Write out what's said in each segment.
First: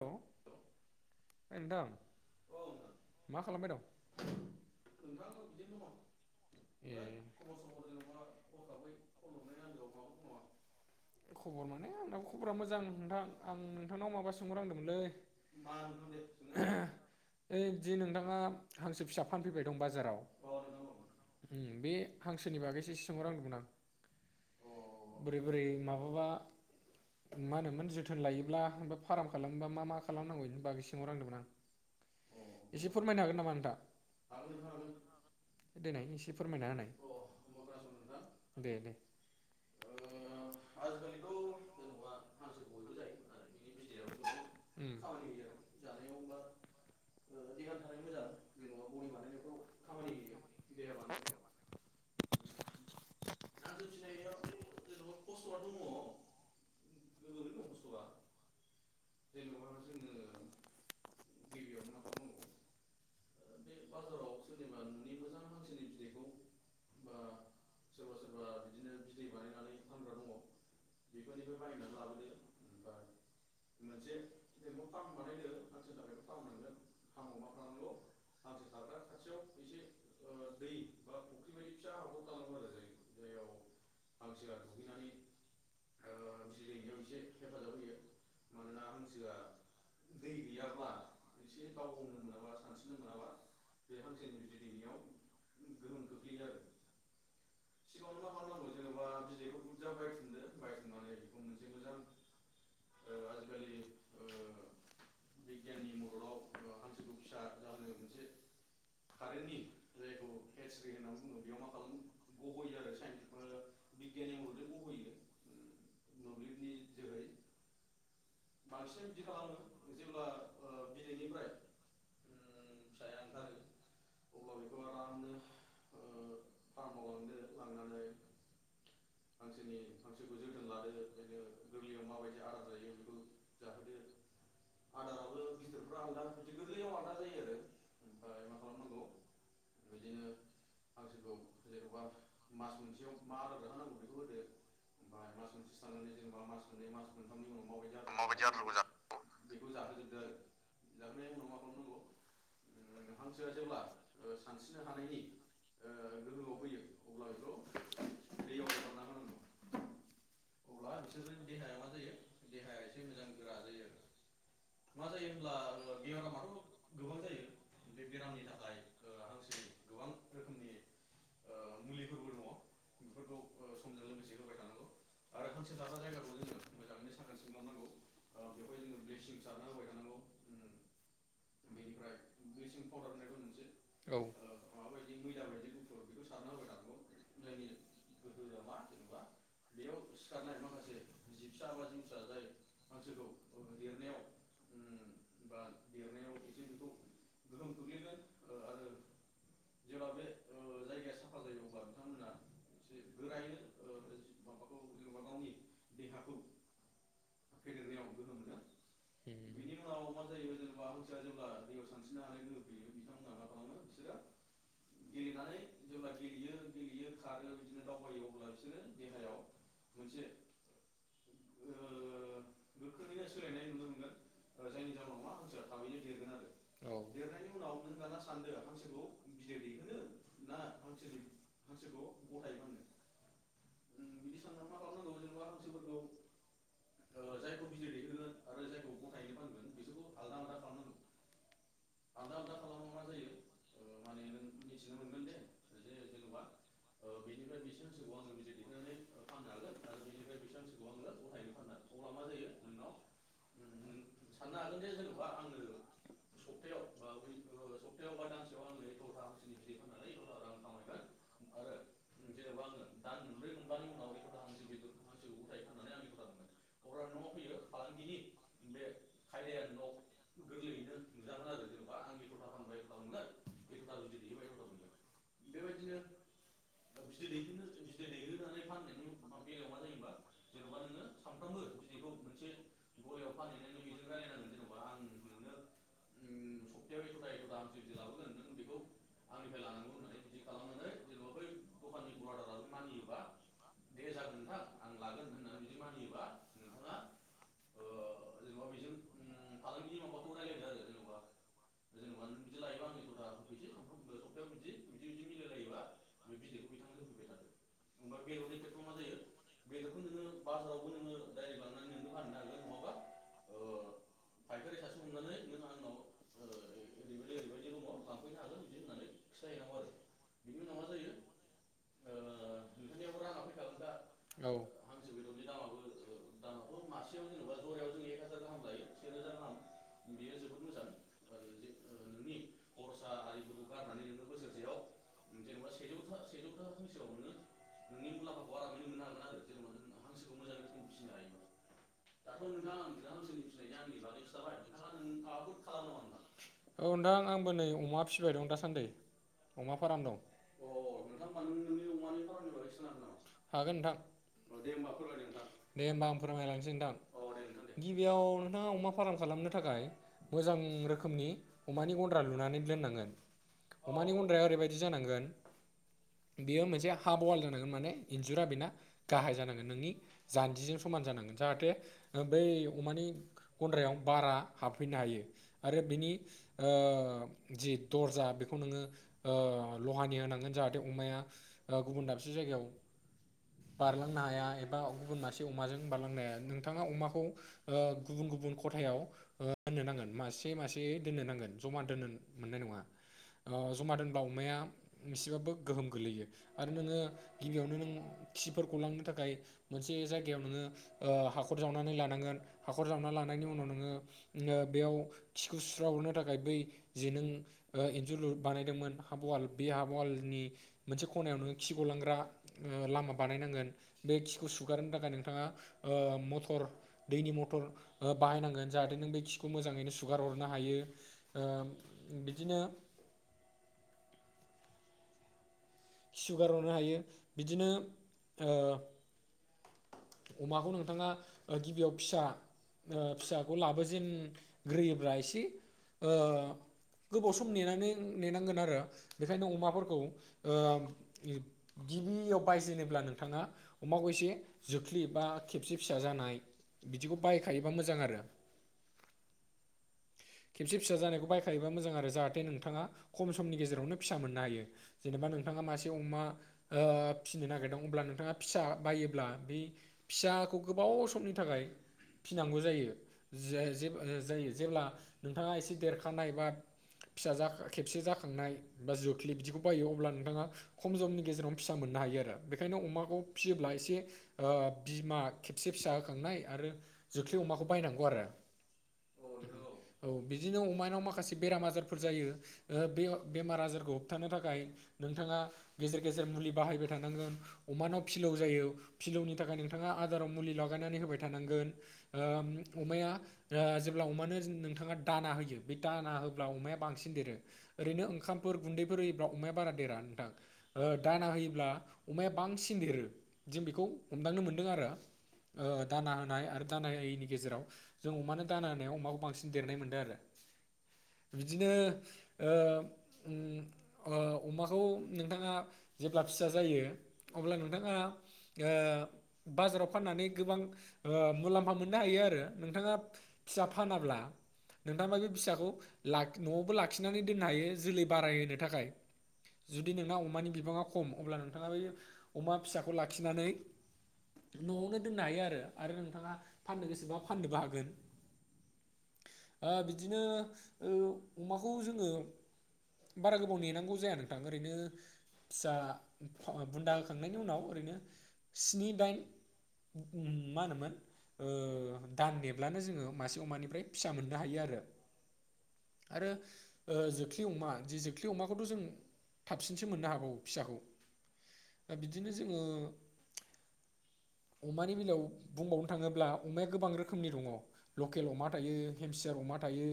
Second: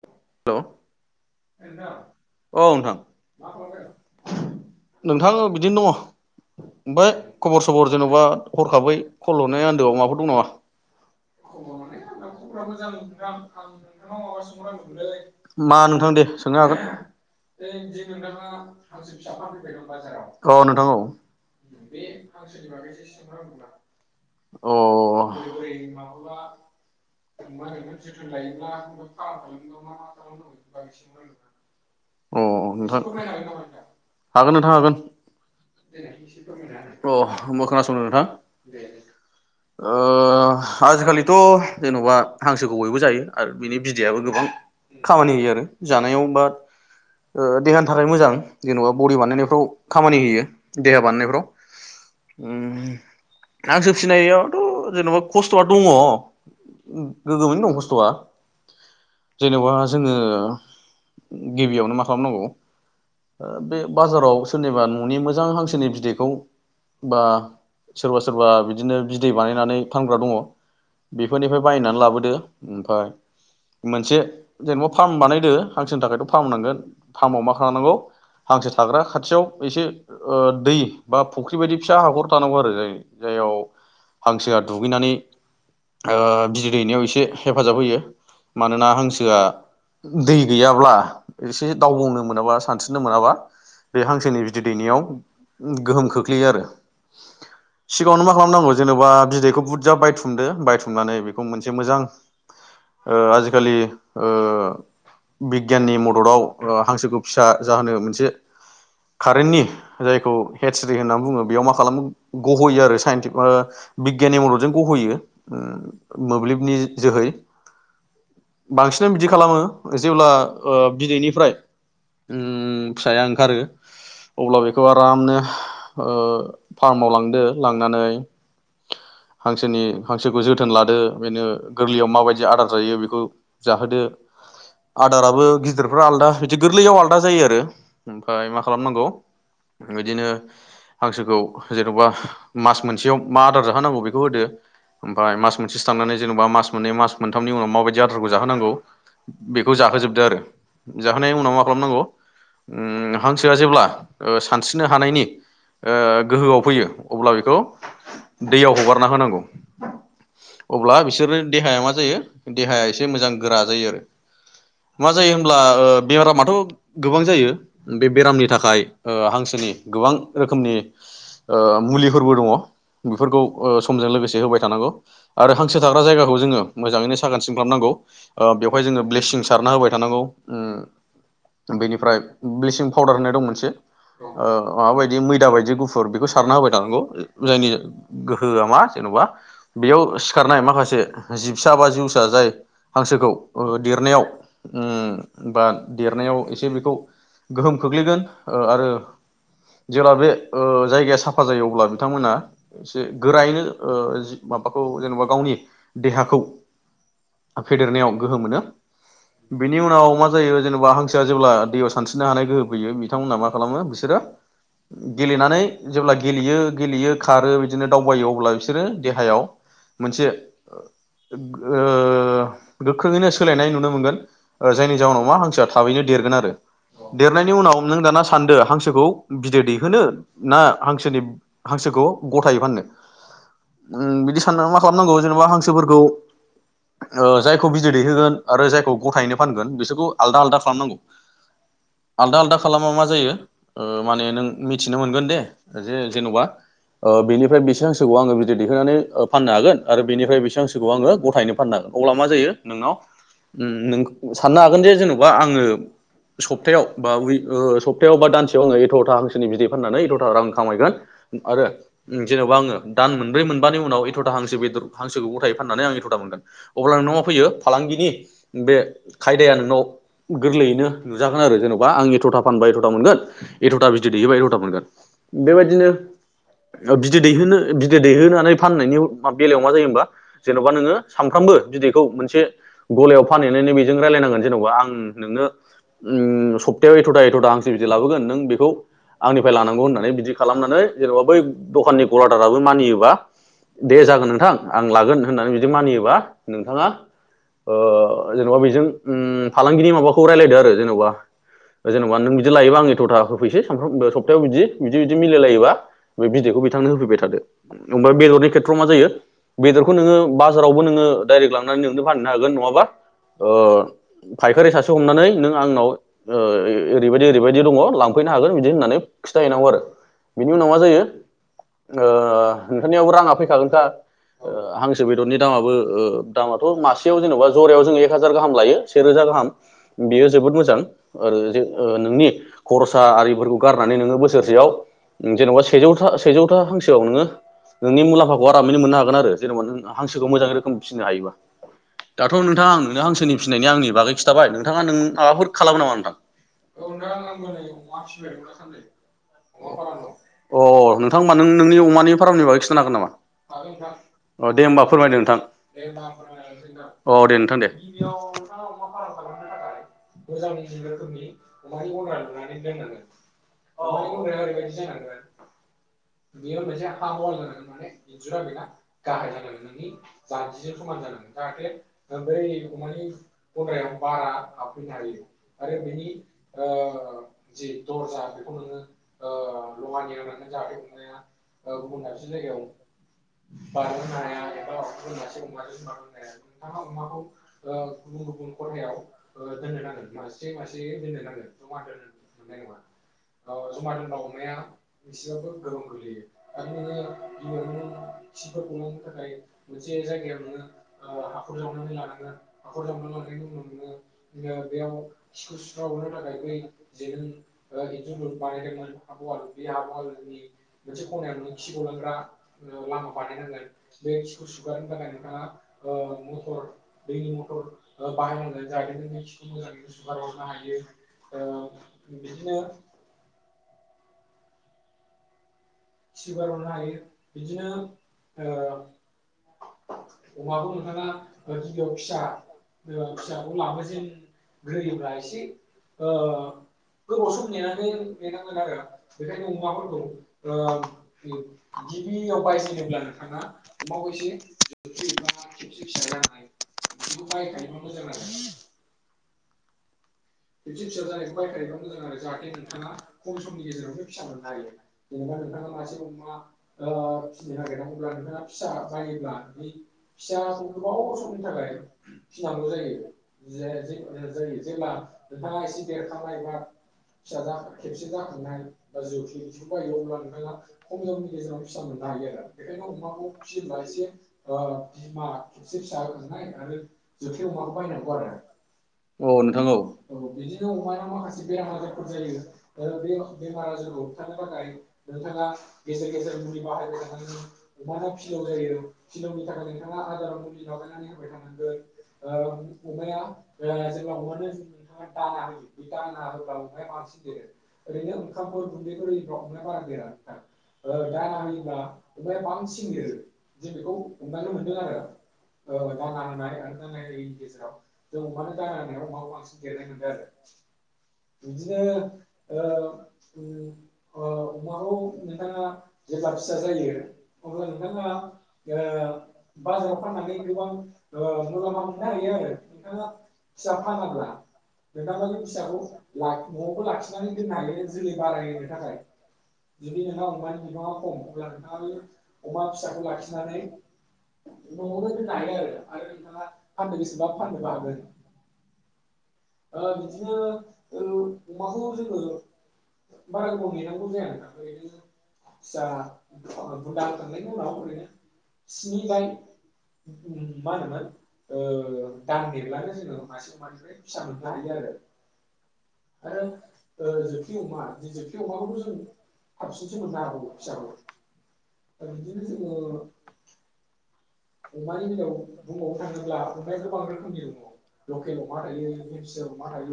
औ नोंथां हेलौ नोंथां मा खालामबाय दं नोंथां बिदिनो दङ ए ओमफ्राय खबर सबर जेनबा हरखाबै कल हरनाय आन्दोआव माबाफोर दं खबर माने आंनाबो खबरा मोजां नोंथां आं नोंथांनाव नामा माबा सोंहरहांदोंमोनलै [unintelligible] मा ओइ नोंथां दि नोंथाङा हांसो दे फिसा फानफैबाय दं सोंनो बाजाराव हागोन उम बे [unintelligible] हांसोनि बागैसो एसे अ सोंहरहांदोंमोन आं नोंथां बोरै बोरै औ माबाबा [unintelligible] मा होनोमोन अ जोथोन लायोब्ला बा [unintelligible] [unintelligible] अ फार्म नोंथां खालामोबा मा मा खालामनांगौ बेनि बागै सोंहरहांदोंमोन आं एसे फोरमायनो हागोन नामा नोंथां हागोन नोंथां हागोन देनाय [unintelligible] अ एसे फोरमायना होनाय ओमबा खोनासंदो नोंथां दे दे ओ आजिखालिथ जेनबा हांसोखौ बयबो जायो आरो बिनि बिदायाबो गोबां खामानि होयो आरो जानायाव उम बा देहानि थाखाय मोजां जेनबा बडि बानायनायफ्राव खामानि होयो देहा बानायनायफ्रोराव हांसो फिनायावथ' जेनबा खस्थआ दङ' गोगोमैनो दं खस्थ'आ जेनेबा जोङो गिबियावनो मा खालामनांगौ ओ‌ बे बाजाराव सोरनिबा न'नि मोजां हांसोनि बिदैखौ बा सोरबा-सोरबा बिदिनो बिदै बानायनानै फानग्रा दङ', बेफोरनिफ्राय बायनानै लाबोदो ओमफ्राय मोनसे जेनेबा फार्म बानायदो हांसोनि थाखायथ' फार्म नांगोन फार्माव मा खालामनांगौ हांसो थाग्रा खाथियाव एसे ओ दै बा फुख्रि बायदि फिसा हाखर थानांगौ आरो जाय जाययाव हांसोआ दुगैनानै ओ बिदि दैनायाव एसे हेफाजाब होयो मानोना हांसोआ दै गैयाब्ला एसे दावबावनो मोनाबा सान [unintelligible] मोनाबा बे हांसोनि बिदै दैनायाव गोहोम खोख्लैयो आरो। सिगाङावनो मा खालामनांगौ जेन'बा बिदैखौ बुरजा बायथुमदो, बायथुमनानै बेखौ मोनसे मोजां ओ आजि खालि ओ बिगियाननि मददाव हांसोखौ फिसा जाहोनो मोनसे कारेन्टनि जायखौ हेटस्रि होननानै बुङो बेयाव मा खालामो गह'यो आरो साइन्टिफ ओ बिगियानि मददजों गहोयो ओ मोब्लिबनि जोहै बांसिनानो बिदि खालामो जेब्ला ओ बिदैनिफ्राय उम फिसाया ओंखारो अब्ला बेखौ आरामनो ओ फार्माव लांदो, लांनानै हांसोनि हांसोखौ जोथोन लादो बेनो गोरलैयाव माबायदि आदार जायो बे खौ जाहोदो। आदाराबो गिदिरफ्रा आलदा बिदि गोरलैयाव आलदा जायो आरो। ओमफाय मा खालामनांगौ बिदिनो हांसोखौ जेनबा मास मोनसेयाव मा आदार जाहोनांगौ बे खौ होदो ओमफ्राय मास मोनसेसो थांनानै जेनेबा मास मोननै मास मोनथामनि उनाव माबायदि जि आदारफोरखौ जाहोनांगौ, बेखौ जाहोजोबदो आरो, जाहोनायनि उनाव मा खालामनांगौ, उम हांसोआ जेब्ला सानस्रिनो हानायनि ओ गोहोयाव फैयो अब्ला बेखौ दैयाव हगा हरना होनांगौ अब्ला बिसोरनि देहाया मा जायो देहाया एसे मोजां गोरा जायो आरो मा जायो होनब्ला ओ बेरामाथ' गोबां जायो बे बेरामनि थाखाय हांसोनि गोबां रोखोमनि ओ मुलिफोरबो दङ' बेफोरखौ ओ समजों लोगोसे होबाय थानांगौ आरो हांसो थाग्रा जायगाखौ जोङो मोजाङैनो साखोन-सिन खालामनांगौ, बेवहाय जोङो ब्लेसिं सारना होबाय थानांगौ उम बेनिफ्राय ब्लिसिं पाउदार होननाय दं मोनसे औ ओ माबाबायदि मैदा बायदि गुफुर बेखौ सारना होबाय थानांगौ। जायनि गोहोआ मा जेन'बा बेयाव सिखारनाय माखासे जिबसा बा जिउस जा जाय हांसोखौ देरनायाव उम बा देरनायाव एसे बेखौ गोहोम खोख्लैगोन आरो जेब्ला बे जायगाया साफा जायो अब्ला बिथांमोना एसे गोरायैनो ओ माबाखौ जेनेबा गावनि देहाखौ फेदेरनायाव गोहो मोनो बेनि उनाव मा जायो जेनेबा हांसोआ जेब्ला दैयाव सानस्रिनो हानाय गोहो फैयो बिथांमोनहा मा खालामो बिसोरो गेलेनानै जेब्ला गेलेयो गेलेयो खारो बिदिनो दावबायो अब्ला बिसोरो देहायाव मोनसे [inaudible] ओ गोख्रोङैनो सोलायनाय नुनो मोनगोन जायनि जाहोनाव मा हांसोआ थाबैनो देरगोन आरो देरनायनि उनाव नों दाना सानदो हांसोखौ बिदै दैहोनो ना हांसोनि हांसोखौ गथायै फाननो। उम बिदि साननानै मा खालामनांगौ जेनेबा हांसोफोरखौ। ओ जायखौ बिदै दैहोगोन आरो जायखौ गथायैनो फानगोन बिसोरखौ आलदा आलदा खालामनांगौ। आलदा आलदा खालामा मा जायो ओ माने नों मिथिनो मोनगोन दे जे जेन'बा ओ बेनिफ्राय बेसे हांसोखौ आंङो बिदै देखायनानै फाननो हागोन आरो बेनिफ्राय बेसे हांसोखौ आंङो गथायनो फाननो हागोन अब्ला मा जायो नोंनाव उम्म नों साननो हागोन जे जेन'बा आंङो स सप्तायाव बा वि ओ सप्तायाव बा दानसेयाव आंङो एथ'था हांसोनि बिदै फाननानै एथ'था रां खामायगोन आरो जेन'बा आंङो दान मोनब्रै मोनबानि उनाव एथ'था हांसो बेदर हांसोखौ गथाय फाननानै आंङो एथ'था मोनगोन। अब्ला नोंनाव मा फैयो फालांगिनि बे खायदाया नोंनाव गोरलैयैनो नुजा आरो जेन'बा आं एथ'था फानबा एथ'था मोनगोन एथ'था बिदै दैहोबा एथ'था मोनगोन बेबायदिनो बिदै दैहोनो बिदै दैहोनानै फाननायनि बेलायाव मा जायो होनबा जेन'बा नोङो सानफ्रामबो बिदैखौ मोनसे गलायाव फानहैनानै बेजों रायलायनांगोन जेन'बा आं नोंनो ओंन सप्तायाव एथ'था एथ'था हांसो बिदि लाबोगोन नों बेखौ आंनिफ्राय लानांगौ होननानै बिदि खालामनानै जेनेबा बै दखाननि गलादाराबो मानियोबा दे जागोन नोंथां आं लागोन होननानै बिदि मानियो बा नोंथांआ ओ जेनेबा बिजों उम्म फालांगिनि माबाखौ रायलायदो आरो जेनेबा जेनेबा नों बिदि लायोबा आं एथ'था होफैसै समफ्र सप्तायाव बिदि बिदि बिदि मिलायलायोबा बे बिदैखौ बिथांनो होफैबाय थादो उम बेदरनि खेथ्र'आव मा जायो बेदरखै नोंङो बाजाराव ओ दाइरेग लांनानै नोंनो फाननो हागोन नङाबा ओ फायखारि सासे हमनानै नों आंनाव ओ ओरैबायदि ओरैबायदि दङ लांफैनो हागोन बिदि होननानै खिथाहैनांगौ आरो बिनि उनाव मा जायो ओ नोंथांनियाव राङा फैखागोनखा ओ औ हांसो बेदरनि दामाबो ओ दामाथ' मासेयाव जेन'बा जरायाव जों एक हाजार गाहाम लायो सेेरोजा गाहाम बेयो जोबोद मोजां आरो जे ओ नोंनि खरसा आरिफोरखौ गारनानै नोङो बोसोरसेयाव जेन'बा सेजौथा सेजौथा हांसोआव नोङो नोंनि मुलाम्फाखौ आरामैनो मोननो हागोन आरो जेन'बा नों हांसोखौ मोजां रोखोम फिनो हायोबा दाथ' नोंथां नों हांसोनि फिसिनायनि आंनि बागै खोनथाबाय नोंथाङा नों माबाफोर खालामो नामा नोंथां औ नोंथां आंबो नै अमा फिसिबाय दं दासान्दै अमा फाराम दं अ नोंथां ओमबा नों नोंनि अमानि फारामनि बागै खिथानो हागोन नामा हागोन नोंथां अ दे ओमबा दे होमबा आं फोरमायलांसै औ दे दे नोंथां गिबियाव नोंथाङा अमा फाराम खालामनो थाखाय मोजां रोखोमनि अमानि गन्द्रा लुनानै दोननांगोन अमानि गन्द्राया ओरैबायदि जानांगोन बेयो मोनसे हाब'वाल जानांगोन माने इन्जुरा बेना गाहाय जानांगोन। जान्जिजों समान जानांगोन जाहाथे ओ बै अमानि गन्द्रायाव बारा हाब फैनो हायो आरो बिनि ओ जि दरजा बेखौ नोङो ओ लहानि होनांगोन जाहाथे अमाया ओ गुबुन दाबसे जायगायाव बारलांनो हाया एबा गुबन मासे अमों बारलांनाया नोंथाङा अमाखौ ओ गुबुन गुबुन खथायाव ओ दोननो नांगोन मासे मासे दोननो नांगोन जमा दोननो मोननाय नङा ओ जमा दोनबा अमाया एसेबाबो गोहोम गोलैयो आरो नोङो गिबियावनो नों खिफोरखौ लांनो थाखाय मोनसे जायगायाव नोङो ओ हाखर जावनानै लानांगोन हाखर जावना लानायनि उनाव नोङो ओ बेयाव खिखौ सुस्र हरनो थाखाय बै जेनों ओ एन्जुर बानायदोंमोन हाब'वाल बे हाब'वालनि मोनसे खनायाव नों खि गलांग्रा ओ लामा बानायनांगोन बे खि सुगारनो थाखाय नोंथाङा मथर दैनि मथर बाहायनांगोन जाहाथे नों बे खिखौ मोजाङैनो सुगार हरनो हायो ओ बिदिनो सुगार होननो हायो बिदिनो ओ अमाखौ नोंथाङा गिबियाव फिसा ओ फिसाखौ लाबोजेनग्रोयोब्ला एसे ओ गोबाव सम नेनानै नेनांगोन आरो बेखायनो अमाफोरखौ ओ गिबियाव बायजेनोब्ला नोंथाङा अमाखौ एसे जोख्लि बा खेबसे फिसा जानाय बिदिखौ बायखायोबा मोजां आरो खेबसे फिसा जानायखौ बायखायोबा मोजां आरो जाहाथे नोंथाङा खम समनि गेजेरावनो फिसा मोननो हायो जेनेबा नोंथाङा मासे अमा ओ फिसिनो नागिरदों अब्ला नोंथाङा फिसा बायोब्ला बे फिसाखौ गोबाव समनि थाखाय फिनांगौ जायो जायो जेब्ला नोंथाङा एसे देरखानायबा खबसे जाखांनाय बा ज बायो अब्ला नोंथाङा खमनिेजेराव फि [unintelligible] सा मोननो हायो आरो बेखायनो अमाखौ फिसियोब्ला एसे बिमा खबसे फिसाांनाय आरो जोख अमाखौ बायनांगौ आरो औ नोंथां औ औ बिदिनो अमानाव माखासे बेराम आजारफोर जायो बे बेमार आजारखौ होबथानो थाखाय नोंथाङा गेजेर गेजेर मुलि बाहायबाय थानांगोन अमानाव फिलौ जायो फिलौनि थाखाय नोंथाङा आदाराव मुलि लागायनानै होबाय थानांगोन ओ अमाया जेब्ला अमानो जों नोंथां दाना होयो बे दाना होब्ला अमाया बांसिन देरो ओरैनो ओंखामफोर गुन्दैफोर होयोब्ला अमाया बारा देरा नोंथां दाना होयोब्ला अमाया बांसिन देरो जों बेखौ हमदांनो मोनदों आरो ओ दाना होनाय आरो दाना होयिनि गेजेराव जों अमानो दाना होनायाव अमाखौ बांसिन देरनाय मोनदों आरो बिदिनो ओ ओम ओ अमाखौ नोंथाङा जेब्ला फिसा जायो अब्ला नोंथाङा ओ बाजाराव फाननानै गोबां ओ मुलाम्फा मोननो हायो आरो नोंथाङा फिसा फानाब्ला नोंथाङा बे फिसाखौ न'आवखौ लाखिनानै दोननो हायो जोलै बारायहो थाखाय जुदि नोंहा अमानि बिबाङा खम अब्ला नोंथाङाबो अमा फिसाखौ लाखिनानै न'आवनो दोननो हायो आरो आरो नोंथाङा फाननो गोसोबा फाननोबो हागोन बिदिनो ओ अमाखौ जोङो बारा गोबाव नेनांगौ जाया नोंथां ओरैनो फिसा बुन्दा होखांनायनि उनाव ओरैनो स्नि दाइन मा होनोमोन ओ दान नेब्लानो जोङो मासे अमानिफ्राय फिसा मोननो हायो आरो आरो जोख्लि अमा जोख्लि अमाखौथ' जों हाबसिनसो मोननो हागावौ फिसाखौ दा बिदिनो जोङो अमानि उनायाव बुंबावनो थाङोब्ला अमाया गोबां रोखोमनि दङ लकेल अमा हेमसियार अमा थायो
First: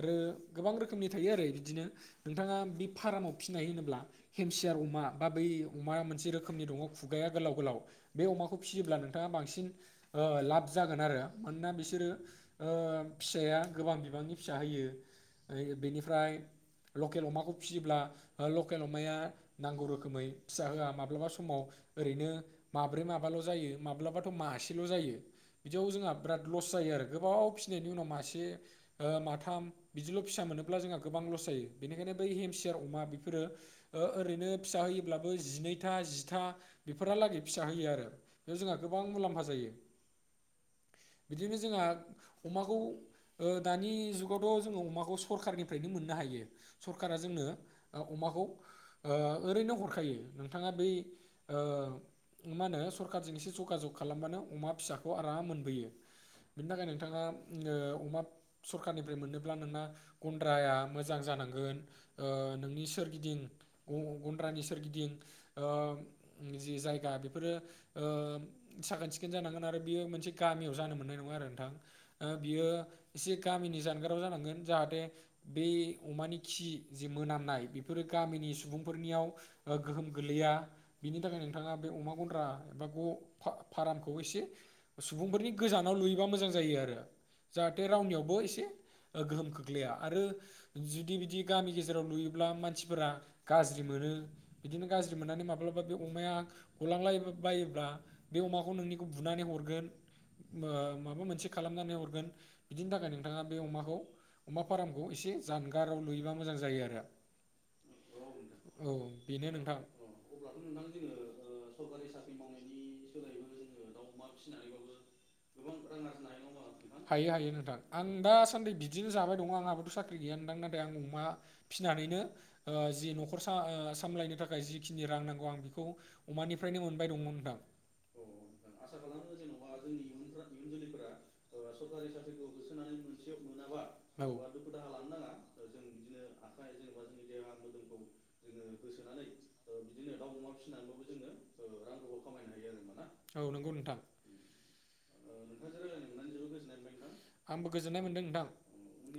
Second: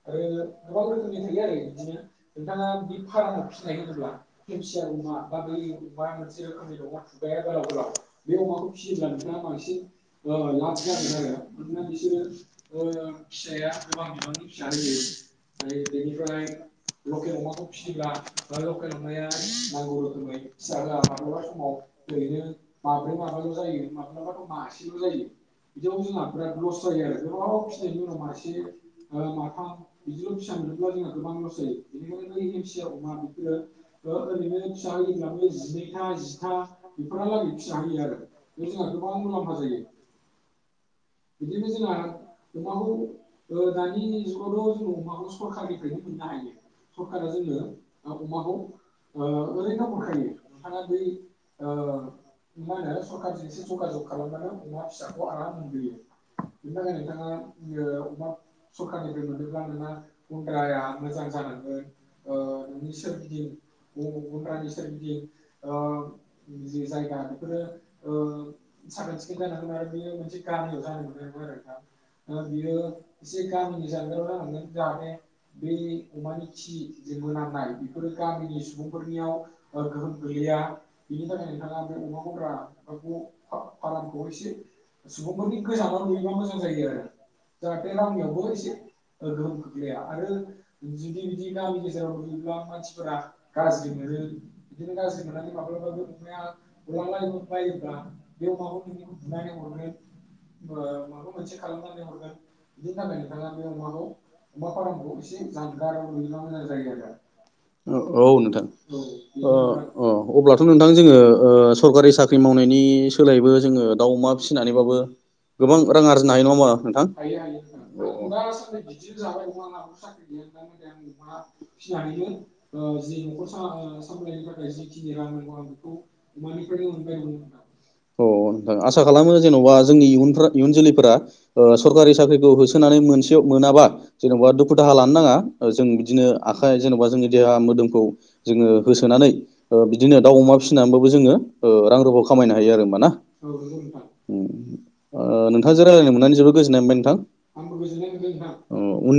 आरो गोबां रोखोमनि थायो आरो इदिनो नोंथांआ बे फार्म आव फिनाय होनोब्ला हेमसियार अमा बा बै अमा मोनसे रोखोमनि दङ खुगाया गोलाव गोलाव बे अमाखौ फिसियोब्ला फियोब्ला नोंथाङा नोंथांआ बांसिन लाब जागोन आरो मानोना बिसोरो ओ फिसाया गोबां बिबांनि फिसा होयो बेनिफ्राय लकेल अमाखौ फियोब्ला लकेल अमाया नांगौ रोखोमै फिसा होआ माब्लाबा समाव ओरैनो माब्रै माबाल जायो माब्लाथ' मासेल' जायो बिदियावनो बिमाफ्रा लज जायो आरो गोबाव बेनि उनाव मासे माथाम बिदिल' फिसा मोनोब्ला जोंहा गोबां लस जायो बेनिखायनो बै हेमसियार अमा बेफोरो ओरैनो फिसा होयोब्लाबो जिनैथा जिथा बेफोरहालागै फिसा होयो आरो बे जोंहा गोबां मुलाम्फा जायो बिदिनो जोंहा अमाखौ दानि जुगावथ' जोङो अमाखौ सरखारनिफ्रायनो मोननो हायो सरखारा जोंनो ओ माखौ ओ ओरैनो हरखायो नोंथाङा बै ओ मा होनो सरखारजों एसे जगाजग खालामबानो अमा फिसाखौ आराम मोनबोयो [unintelligible] नोंथाङा ओ अमा सरखारनिफ्राय मोननोब्ला नोंना गन्द्राया मोजां जानांगोन ओ नोंनि सोरगिदिं गन्द्रानि सोरगिदिं ओ जि जायगा बेफोरो ओ साखोन सिखोन जानांगोन आरो बेयो मोनसे गामियाव जान जानो मोननाय नङा आरो नोंथां ओ बियो एसे गामिनि जानगाराव जानांगोन जाहाथे बे अमानि खि जे मोनामनाय बेफोरो गामिनि सुबुंफोरनियाव ओ गोहोम गोलैया बिनि थाखाय नोंथाङा बे अमा गन्द्रा एबा फारामखौ एसे सुबुंफोरनि गो गोजानाव लुयोबा मोजां जा जायोआरो जाहाथे रावनियावबो एसे गोहोम खोख्लैया आरो जुदि बिदि गामि गेजेराव लुयोब्ला मानसिफोरा गाज्रि मोनो बिदिनो गाज्रि मोननानै माब्लाबा बे अमाया गलांल बायोब्ला बे अमाखौ नोंनिखौ बुनानै हरगोन माबा मोनसे औ खालामनानै हरगोन बिदिनि थाखाय नोंथाङा बे अमाखौ अमा फार्मखौ एसे जानगाराव लुयोबा मोजां जायो आरो नोंथां औ बेनो अ नोंथां अ ओ अब्लाथ' नोंथां जोङो सरखारि साख्रि मावनायनि सोलायबो जोङो दाउ अमा फिसिनानैबाबो गोबां रां आरजिनो हायो नङा होनबा हायो हायो नोंथां आं दासान्दि बिदिनो जाबाय दङ आंहाबोथ' साख्रि गैया नोंथां नाथाय आं अमा फिनानैनो ओ जि न'खर सा ओ सामलायनो थाखाय जिखिनि रां नांगौ आं बेखौ अमानिफ्रायनो मोनबाय दङ नोंथां नोंथां अह नोंथां आसा खालामो जेन'बा जोंनि इयुन इयुन जोलैफोरा ओ सरकारि साख्रिखौ होसोनानै मोनसेयाव मोनाबा औ जेन'बा दुखु दाहा लानो नाङा जों बिदिनो आखाइ जेनेबा जोङो देहा मोदोमखौ जोङो होसोनानै ओ बिदिनो दाउ अमा फिसिनानैबो जोङो ओ रां रुफा खामायनो हायो आरो होनबा ना औ नंगौ नोंथां ओ नोंथांजों रायजलायनो मोननानै जोबोद गोजोननाय मोनबाय नोंथां आंबो गोजोननाय मोनदों नोंथां ओ उननि